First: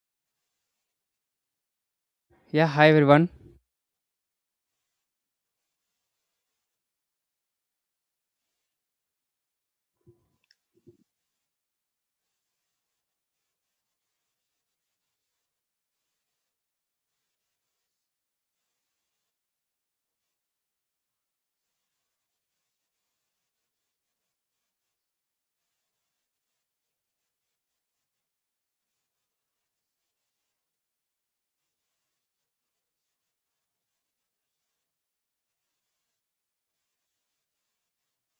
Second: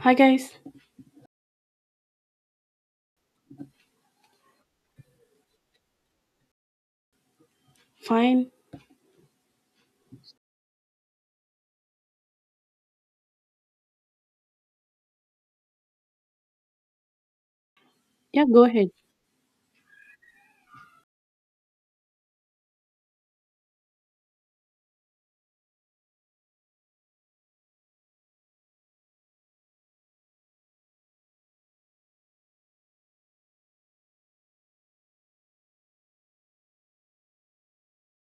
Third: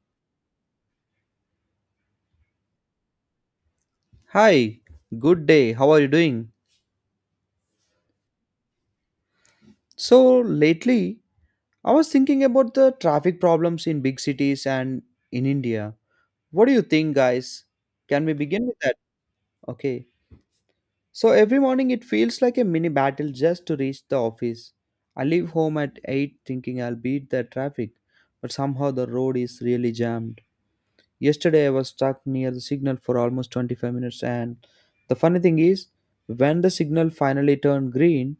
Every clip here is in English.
Hi guys. Yeah, hi everyone. Hi, good day. How are you doing? Fine. So, lately, I was thinking about the traffic problems in big cities and in India. What do you think, guys? Can we Yeah, go begin with ahead. that? Okay. So, every morning it feels like a mini battle just to reach the office. I leave home at 8 thinking I'll beat the traffic, but somehow the road is really jammed. Yesterday I was stuck near the signal for almost 25 minutes and the funny thing is when the signal finally turned green,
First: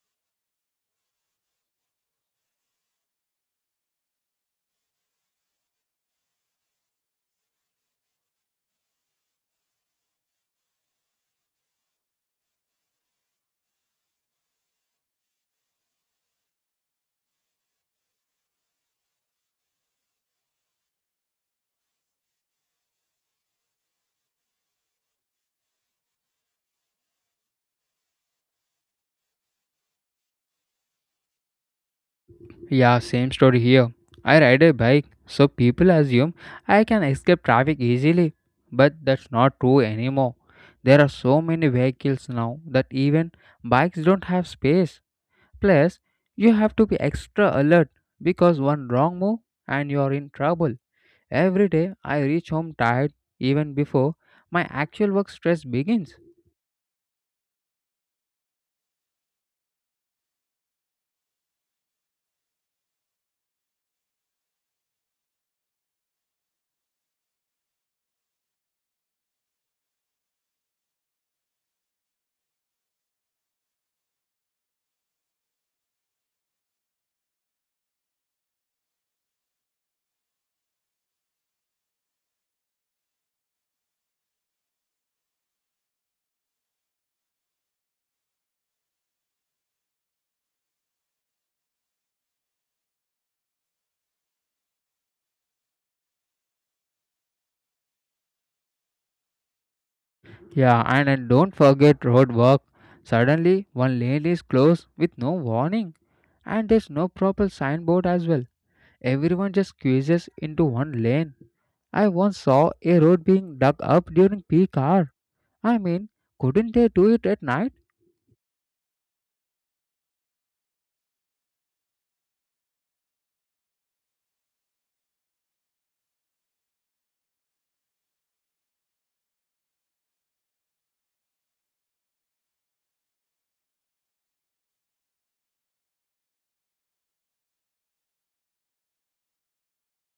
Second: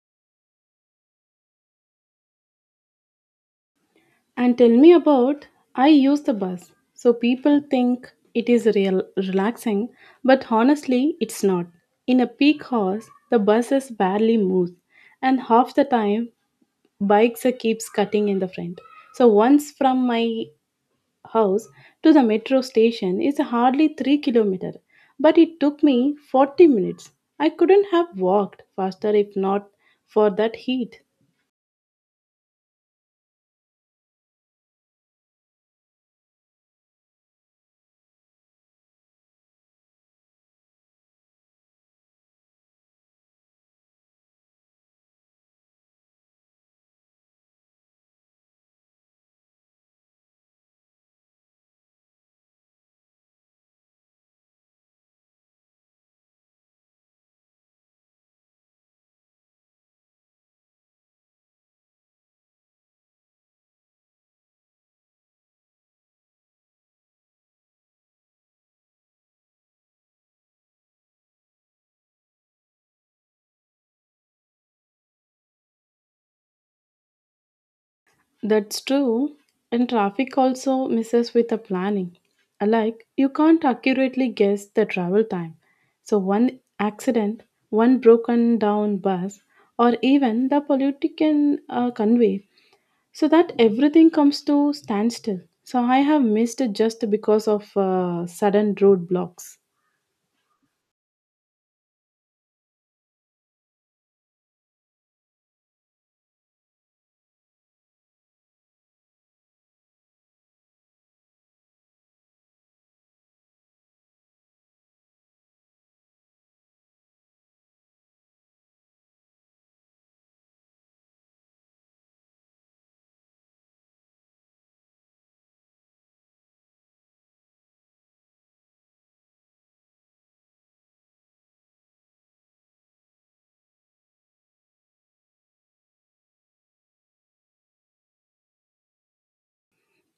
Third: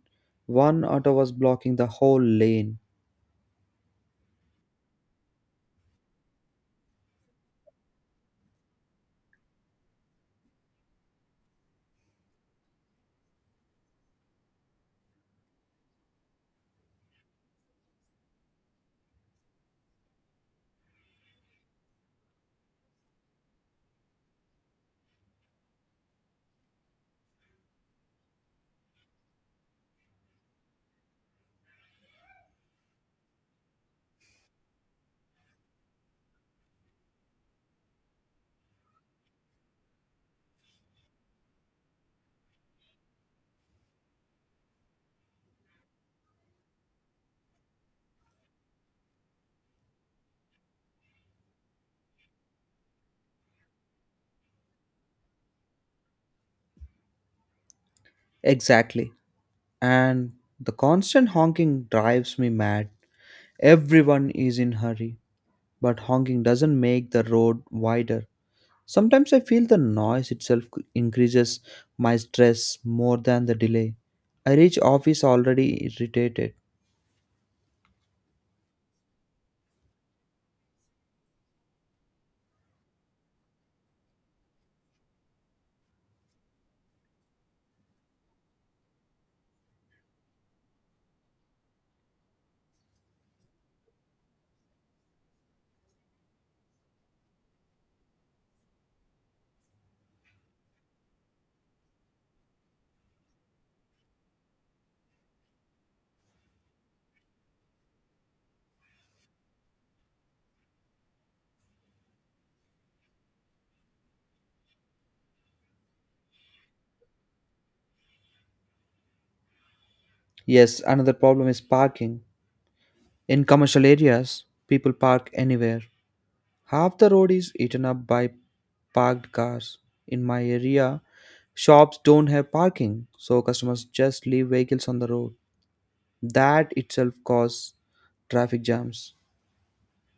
one auto was blocking the whole lane. And tell me about I use the bus. So people think it is real relaxing, but honestly it's not. In a peak hours, the buses barely move and half the time bikes are keeps cutting in the front. So once from my house to the metro station is hardly 3 kilometer, but it took me 40 minutes. I couldn't have walked faster if not for that heat. Yeah, same story here. I ride a bike, so people assume I can escape traffic easily. But that's not true anymore. There are so many vehicles now that even bikes don't have space. Plus, you have to be extra alert because one wrong move and you are in trouble. Every day I reach home tired even before my actual work stress begins. Exactly. And the constant honking drives me mad. Everyone is in hurry, but honking doesn't make the road wider. Sometimes I feel the noise itself increases my stress more than the delay. I reach office already irritated. That's true. And traffic also messes with the planning. Like, you can't accurately guess the travel time. So, one accident, one broken down bus, or even the political convey, so that everything comes to standstill. So, I have missed it just because of sudden roadblocks. Yeah, and don't forget road work. Suddenly, one lane is closed with no warning, and there's no proper signboard as well. Everyone just squeezes into one lane. I once saw a road being dug up during peak hour. I mean, couldn't they do it at night? Yes, another problem is parking. In commercial areas, people park anywhere. Half the road is eaten up by parked cars. In my area, shops don't have parking, so customers just leave vehicles on the road. That itself causes traffic jams.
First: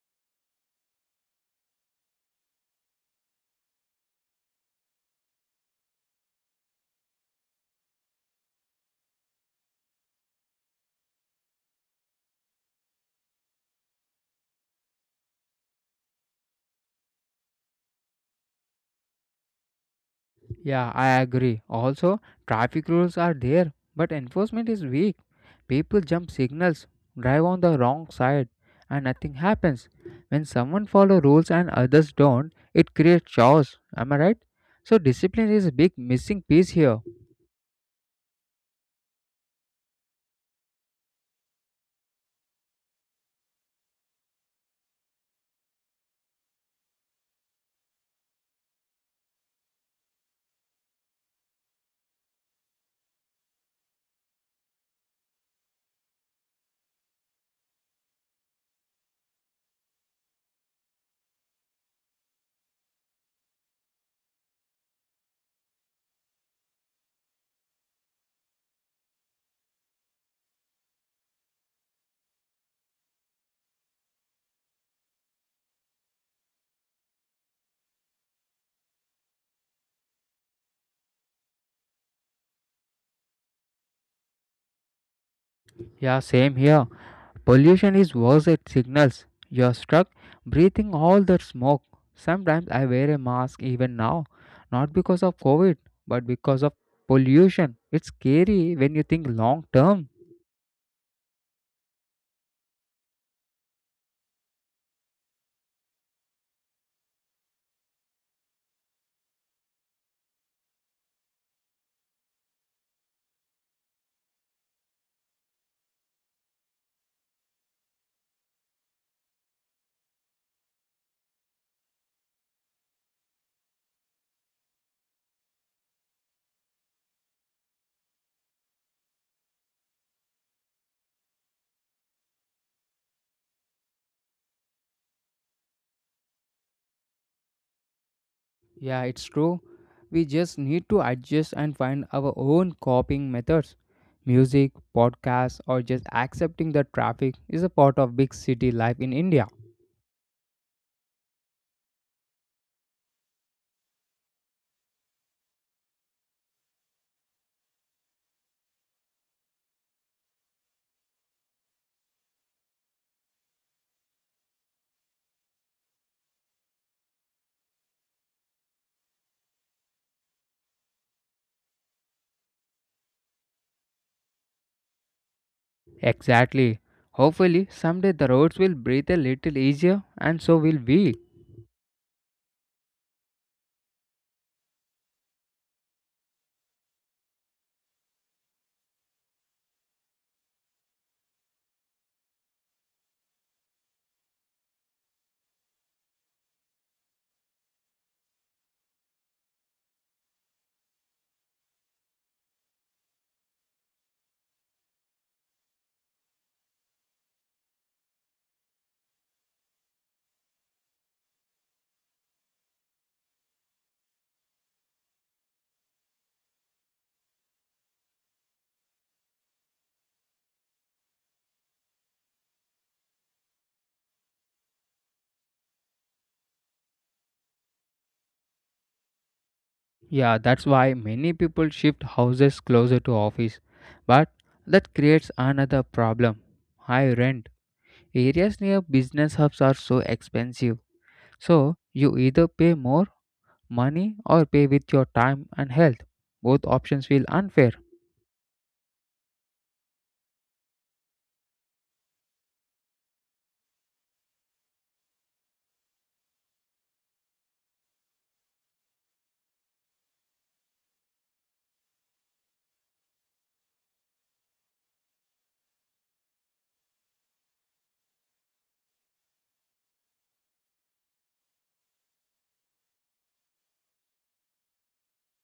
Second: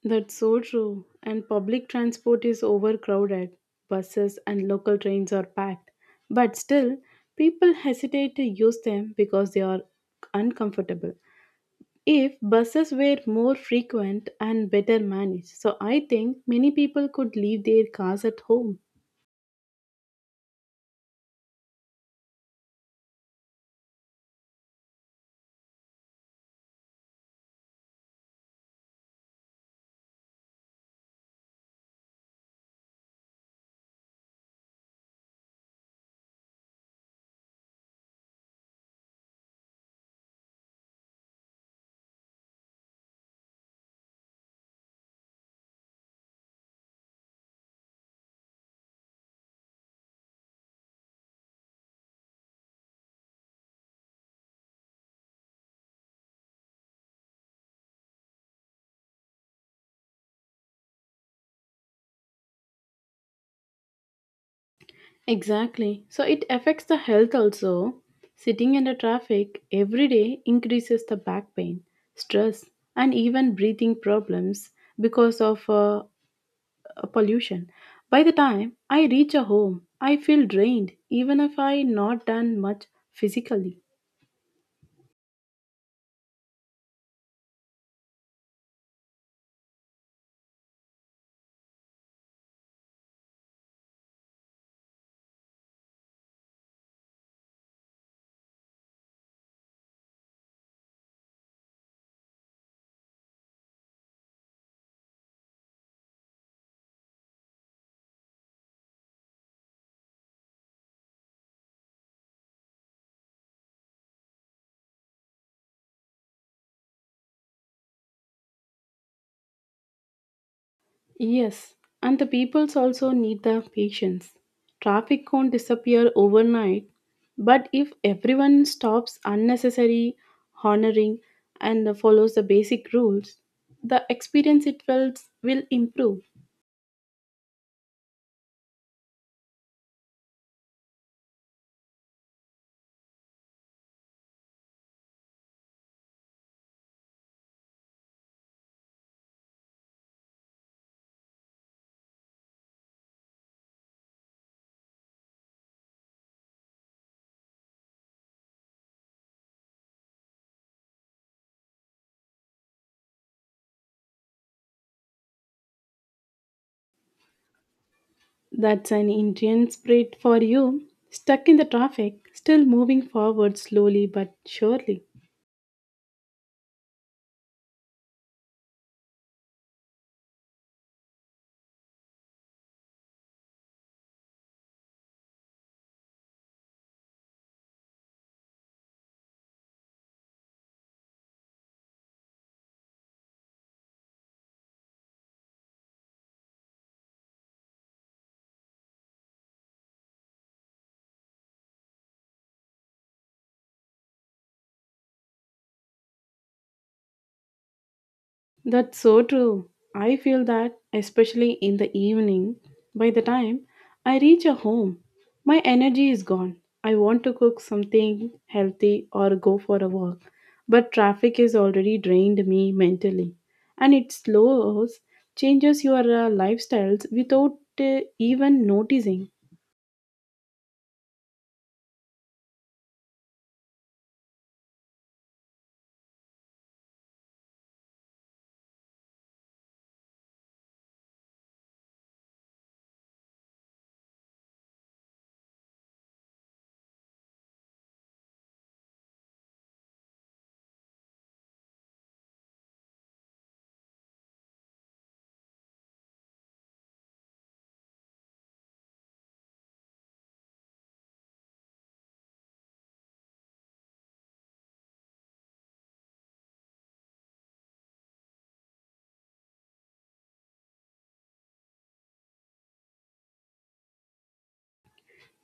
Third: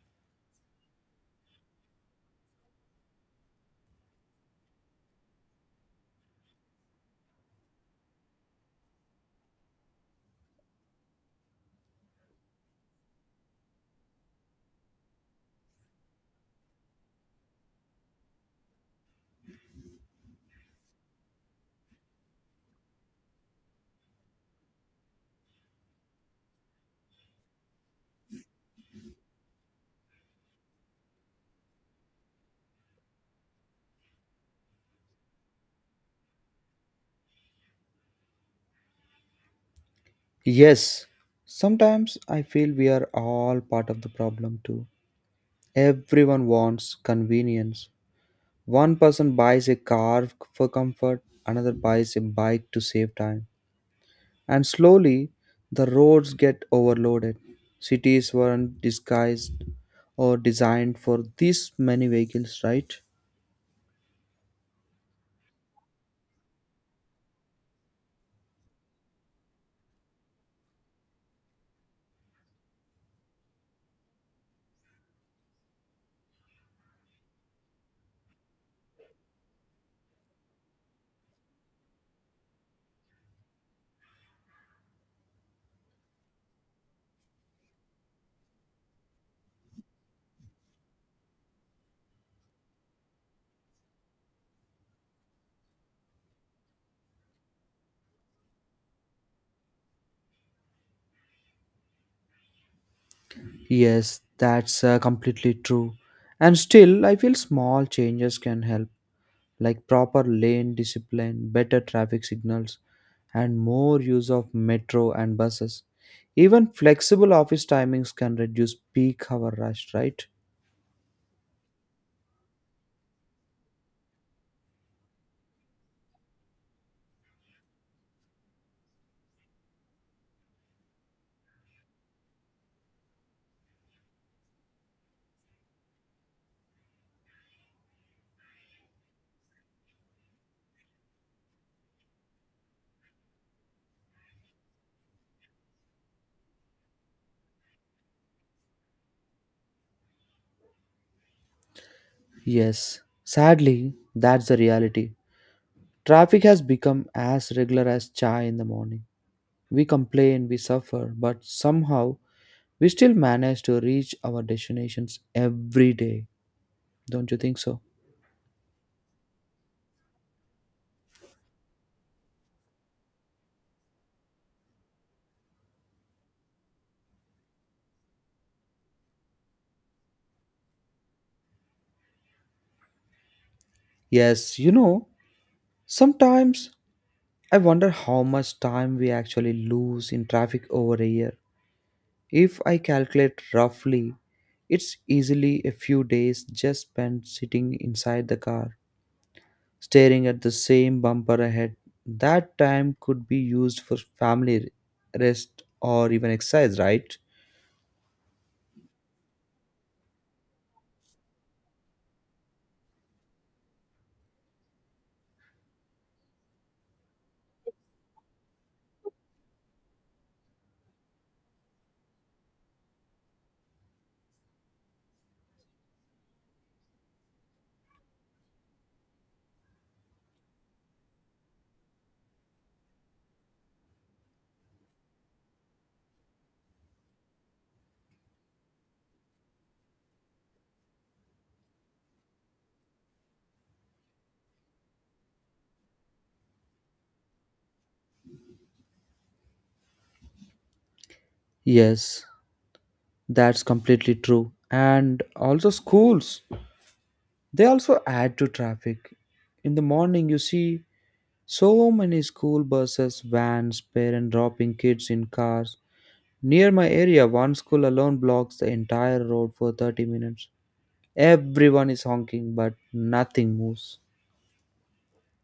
That's so true. And public transport is overcrowded. Buses and local trains are packed. But still, people hesitate to use them because they are uncomfortable. If buses were more frequent and better managed, so I think many people could leave their cars at home. Yeah, I agree. Also, traffic rules are there, but enforcement is weak. People jump signals, drive on the wrong side, and nothing happens. When someone follow rules and others don't, it creates chaos. Am I right? So discipline is a big missing piece here. Yes, sometimes I feel we are all part of the problem too. Everyone wants convenience. One person buys a car for comfort, another buys a bike to save time, and slowly the roads get overloaded. Cities weren't disguised or designed for this many vehicles, right? Exactly. So it affects the health also. Sitting in the traffic every day increases the back pain, stress, and even breathing problems because of pollution. By the time I reach a home, I feel drained even if I not done much physically. Yeah, same here. Pollution is worse at signals. You're stuck breathing all that smoke. Sometimes I wear a mask even now, not because of COVID, but because of pollution. It's scary when you think long term. Yes, that's completely true. And still, I feel small changes can help, like proper lane discipline, better traffic signals, and more use of metro and buses. Even flexible office timings can reduce peak hour rush, right? Yes, and the peoples also need the patience. Traffic won't disappear overnight, but if everyone stops unnecessary honoring and follows the basic rules, the experience it will improve. Yeah, it's true. We just need to adjust and find our own coping methods. Music, podcasts, or just accepting that traffic is a part of big city life in India. Yes, sadly, that's the reality. Traffic has become as regular as chai in the morning. We complain, we suffer, but somehow we still manage to reach our destinations every day. Don't you think so? That's an Indian spirit for you. Stuck in the traffic, still moving forward slowly but surely. Exactly. Hopefully, someday the roads will breathe a little easier, and so will we. Yes, you know, sometimes I wonder how much time we actually lose in traffic over a year. If I calculate roughly, it's easily a few days just spent sitting inside the car staring at the same bumper ahead. That time could be used for family, rest, or even exercise, right? That's so true. I feel that, especially in the evening, by the time I reach a home, my energy is gone. I want to cook something healthy or go for a walk, but traffic has already drained me mentally. And it slows, changes your lifestyles without even noticing. Yeah, that's why many people shift houses closer to office. But that creates another problem. High rent. Areas near business hubs are so expensive. So you either pay more money or pay with your time and health. Both options feel unfair. Yes, that's completely true. And also, schools, they also add to traffic. In the morning, you see so many school buses, vans, parents dropping kids in cars. Near my area, one school alone blocks the entire road for 30 minutes. Everyone is honking, but nothing moves.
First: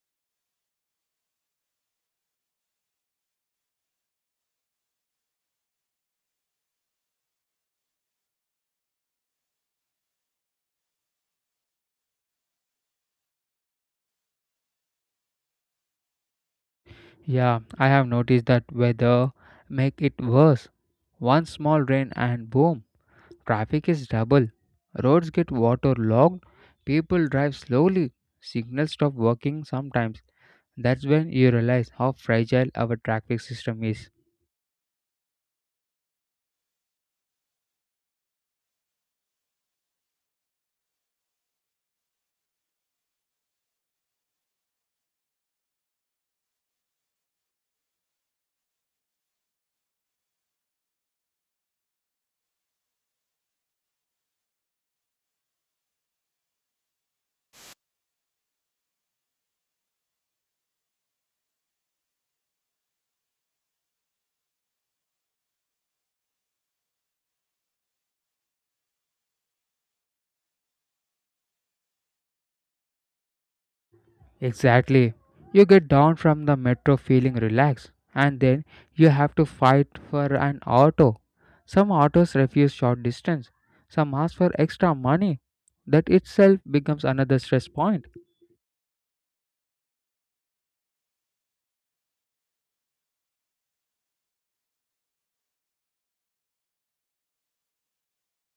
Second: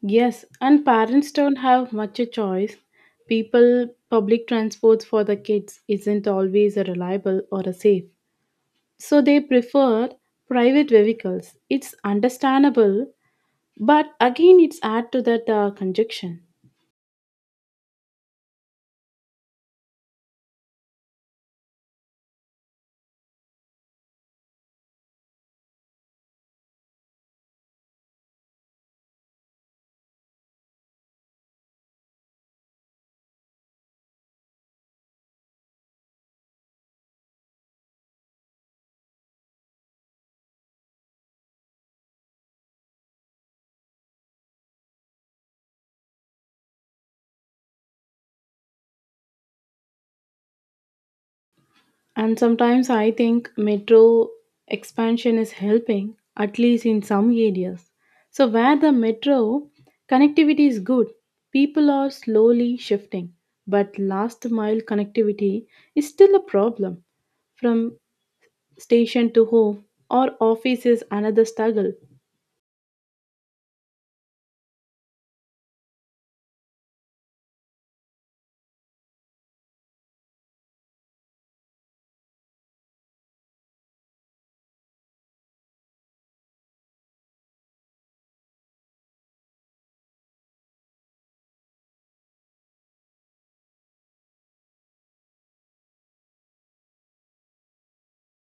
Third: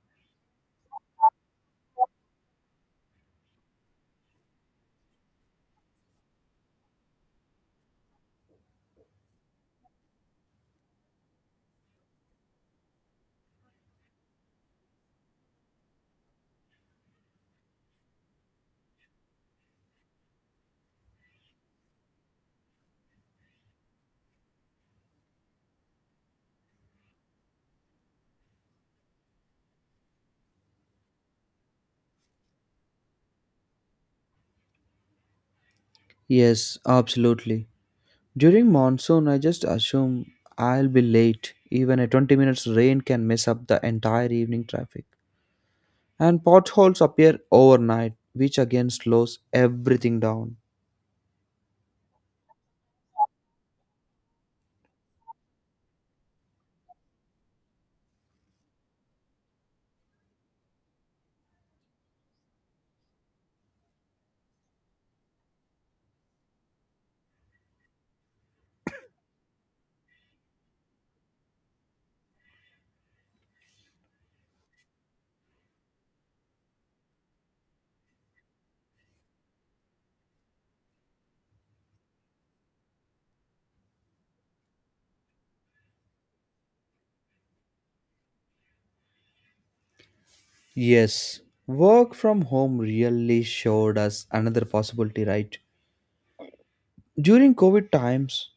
Yes, and parents don't have much a choice. People, public transports for the kids isn't always reliable or safe so they prefer private vehicles. It's understandable, but again, it's add to that conjunction. Yeah, I have noticed that weather make it worse. One small rain and boom, traffic is double. Roads get waterlogged, people drive slowly, signals stop working sometimes. That's when you realize how fragile our traffic system is. Yes, absolutely. During monsoon, I just assume I'll be late. Even a 20 minutes rain can mess up the entire evening traffic. And potholes appear overnight, which again slows everything down. And sometimes I think metro expansion is helping, at least in some areas. So where the metro connectivity is good, people are slowly shifting, but last mile connectivity is still a problem. From station to home or office is another struggle. Exactly. You get down from the metro feeling relaxed, and then you have to fight for an auto. Some autos refuse short distance, some ask for extra money. That itself becomes another stress point. Yes, work from home really showed us another possibility, right? During COVID times,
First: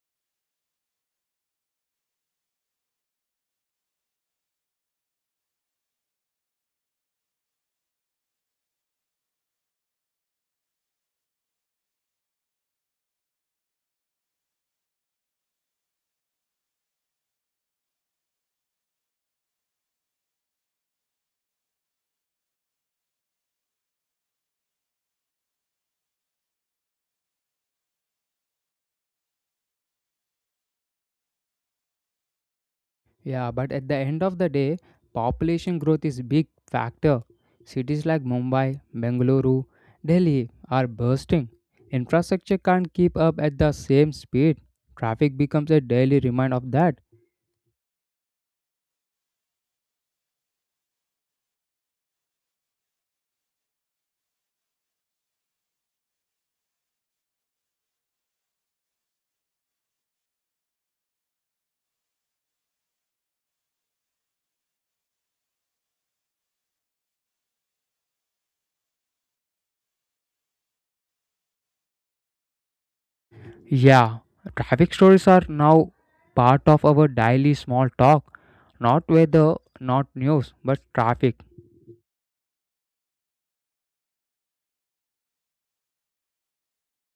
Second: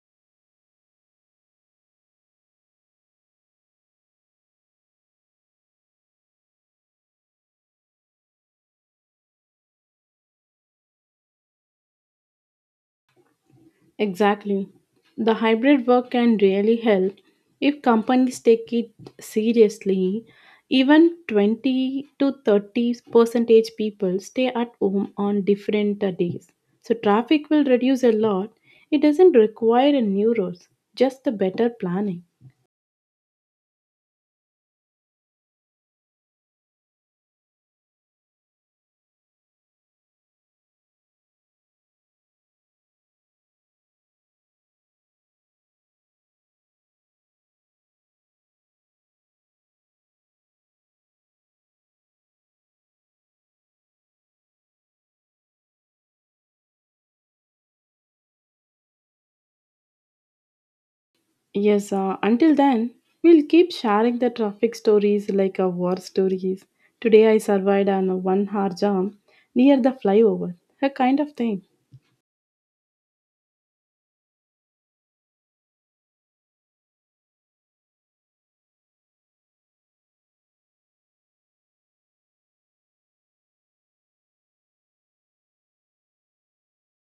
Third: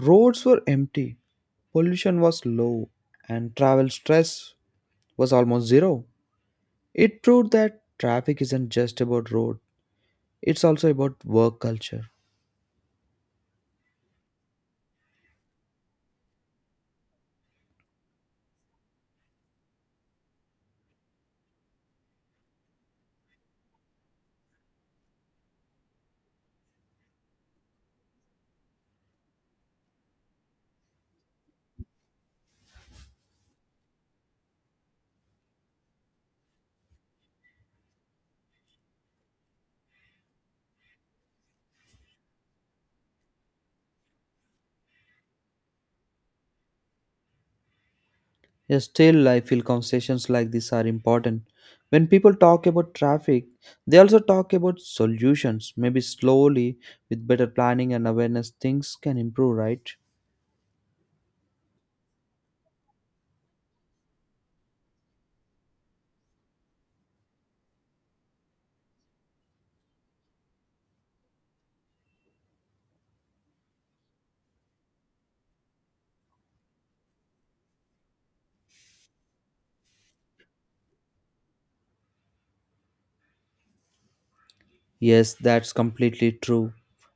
roads were empty, pollution was low, and travel stress was almost zero. It proved that traffic isn't just about road, it's also about work culture. Exactly. The hybrid work can really help if companies take it seriously. Even 20 to 30 percentage people stay at home on different days. So traffic will reduce a lot. It doesn't require a new roads, just the better planning. Yeah, but at the end of the day, population growth is big factor. Cities like Mumbai, Bengaluru, Delhi are bursting. Infrastructure can't keep up at the same speed. Traffic becomes a daily reminder of that. Yet still, I feel conversations like this are important. When people talk about traffic, they also talk about solutions. Maybe slowly, with better planning and awareness, things can improve, right? Yes, until then, we'll keep sharing the traffic stories like our war stories. Today I survived on a 1 hour jam near the flyover, a kind of thing. Yeah, traffic stories are now part of our daily small talk. Not weather, not news, but traffic. Yes, that's completely true.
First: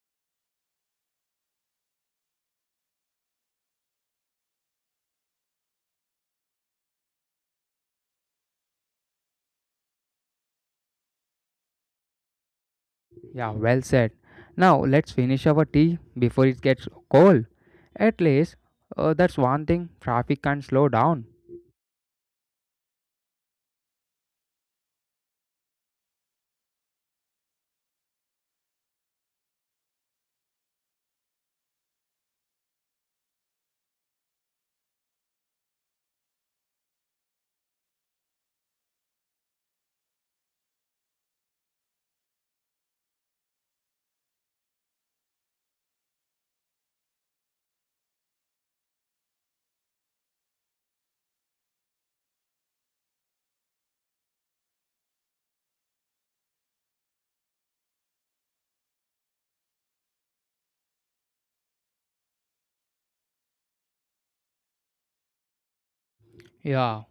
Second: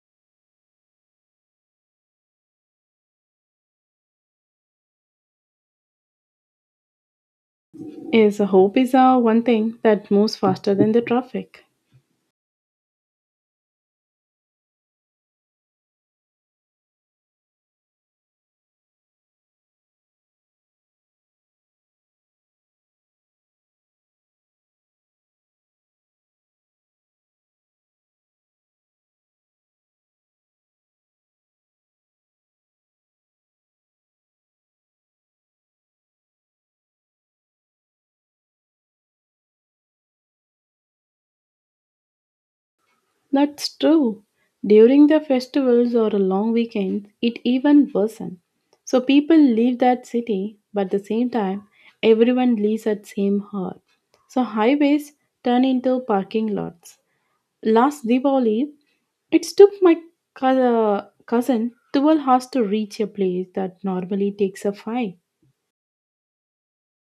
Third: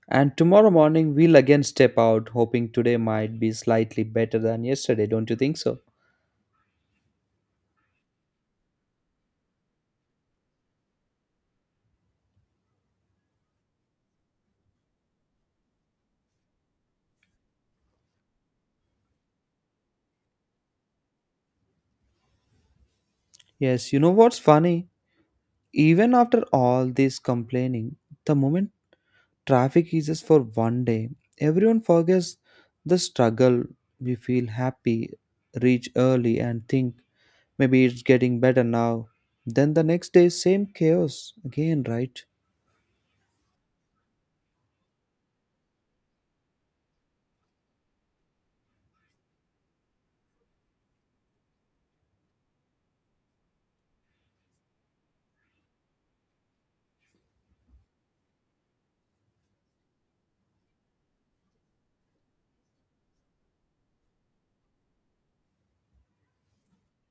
And tomorrow morning, we'll again step out, hoping today might be slightly better than yesterday, don't you think so? Yes, hope is one thing that moves faster than the traffic. Yeah, well said. Now let's finish our tea before it gets cold. At least that's one thing traffic can slow down. Yes, you know what's funny? Even after all this complaining, the moment traffic eases for one day, everyone forgets the struggle. We feel happy, reach early, and think maybe it's getting better now. Then the next day, same chaos again, right? That's true. During the festivals or a long weekends, it even worsens. So people leave that city, but at the same time, everyone leaves at same hour. So highways turn into parking lots. Last Diwali, it took my cou- cousin 12 hours to reach a place that normally takes a five. Yeah,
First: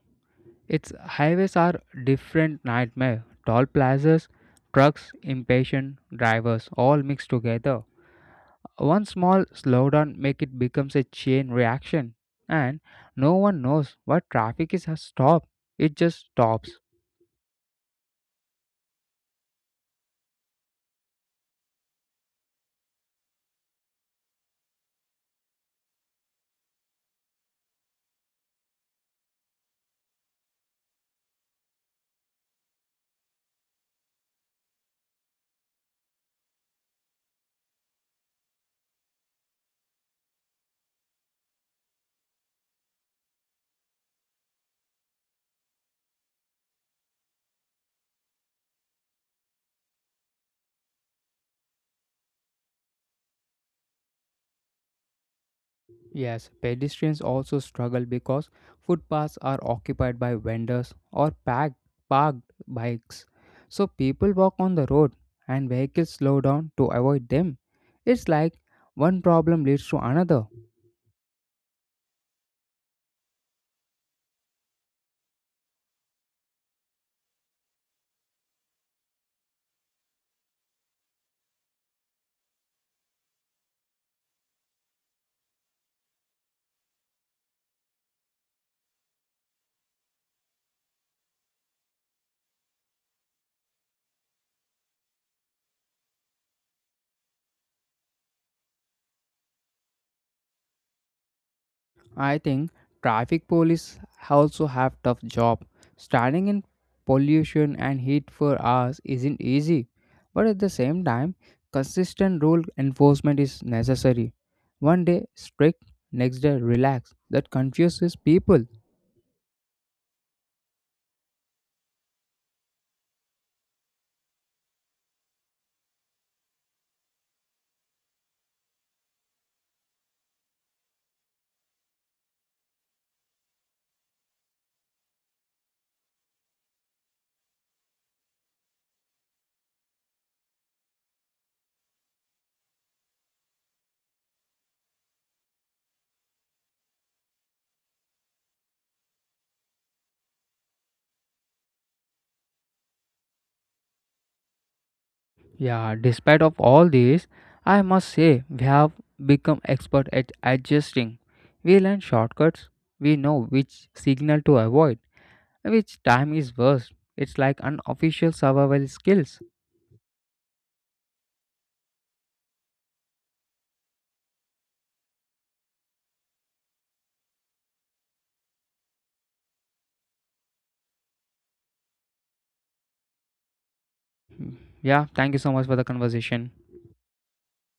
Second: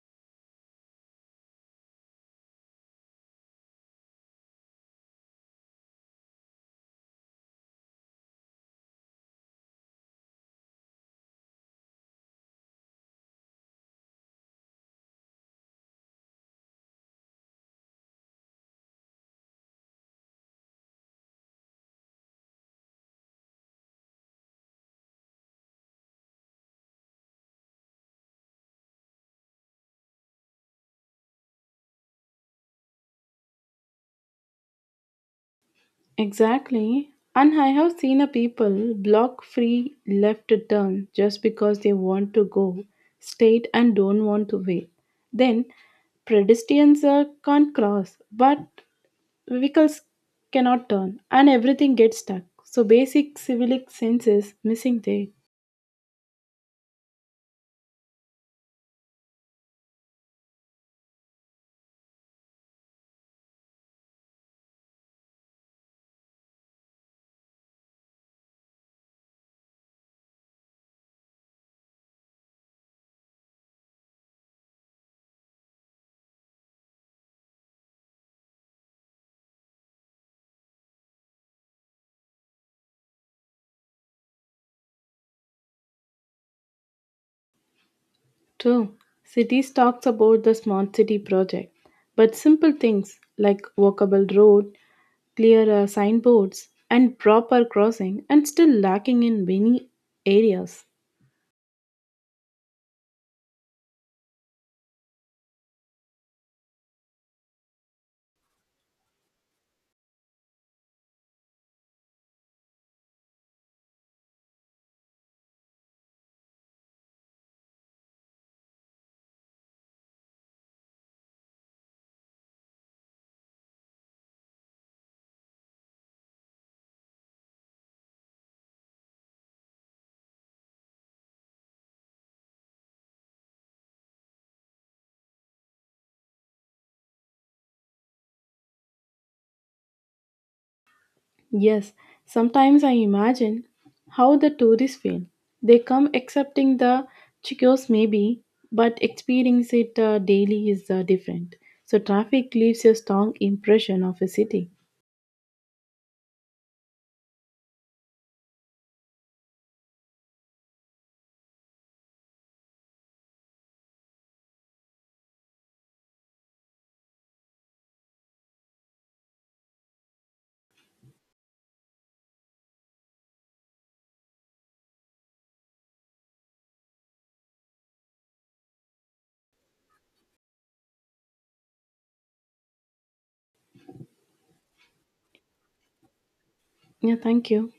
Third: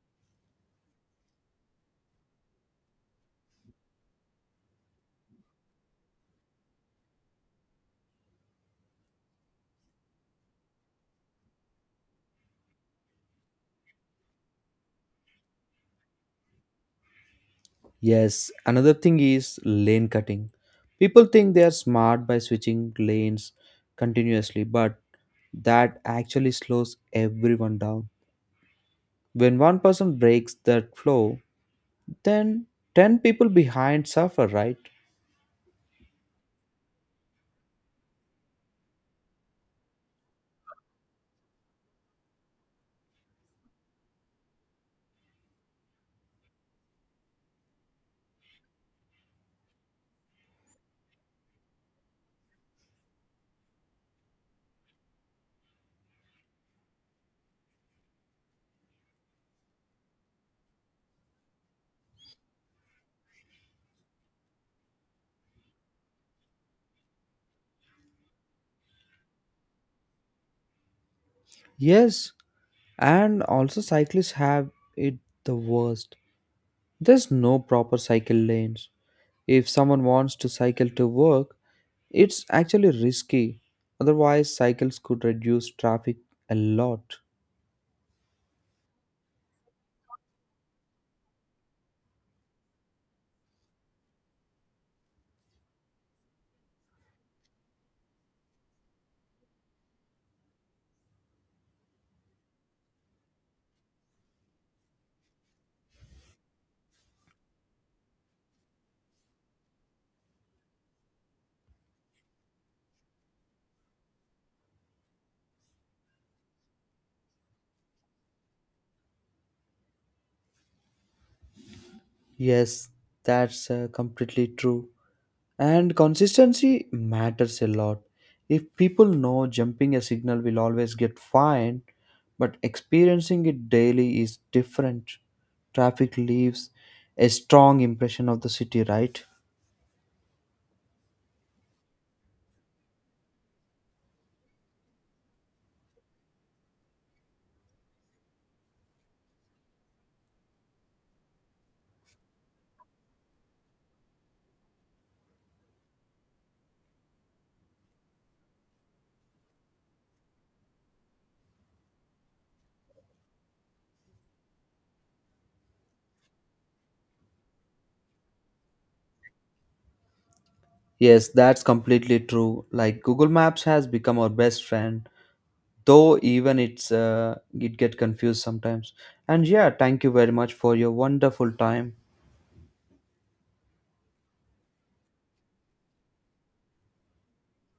its highways are different nightmare. Tall plazas, trucks, impatient drivers, all mixed together. One small slowdown make it becomes a chain reaction, and no one knows what traffic is has stopped. It just stops. Yes, another thing is lane cutting. People think they are smart by switching lanes continuously, but that actually slows everyone down. When one person breaks that flow, then 10 people behind suffer, right? Exactly. And I have seen a people block free left turn just because they want to go straight and don't want to wait. Then pedestrians can't cross, but vehicles cannot turn, and everything gets stuck. So basic civic sense is missing there. Yes, pedestrians also struggle because footpaths are occupied by vendors or packed, parked bikes. So people walk on the road and vehicles slow down to avoid them. It's like one problem leads to another. Yes, and also, cyclists have it the worst. There's no proper cycle lanes. If someone wants to cycle to work, it's actually risky. Otherwise, cycles could reduce traffic a lot. True, cities talks about the smart city project, but simple things like walkable road, clearer signboards, and proper crossing and still lacking in many areas. I think traffic police also have tough job. Standing in pollution and heat for hours isn't easy, but at the same time, consistent rule enforcement is necessary. One day strict, next day relaxed. That confuses people. Yes, that's completely true. And consistency matters a lot. If people know jumping a signal will always get fined, but experiencing it daily is different. Traffic leaves a strong impression of the city, right? Yes, sometimes I imagine how the tourists feel. They come accepting the chicos maybe, but experience it daily is different. So traffic leaves a strong impression of a city. Yeah, despite of all this, I must say we have become expert at adjusting. We learn shortcuts. We know which signal to avoid which time is worse. It's like unofficial survival skills. Yes, that's completely true. Like Google Maps has become our best friend, though even it get confused sometimes. And yeah, thank you very much for your wonderful time. Hmm. Yeah, thank you so much for the conversation. Yeah, thank you.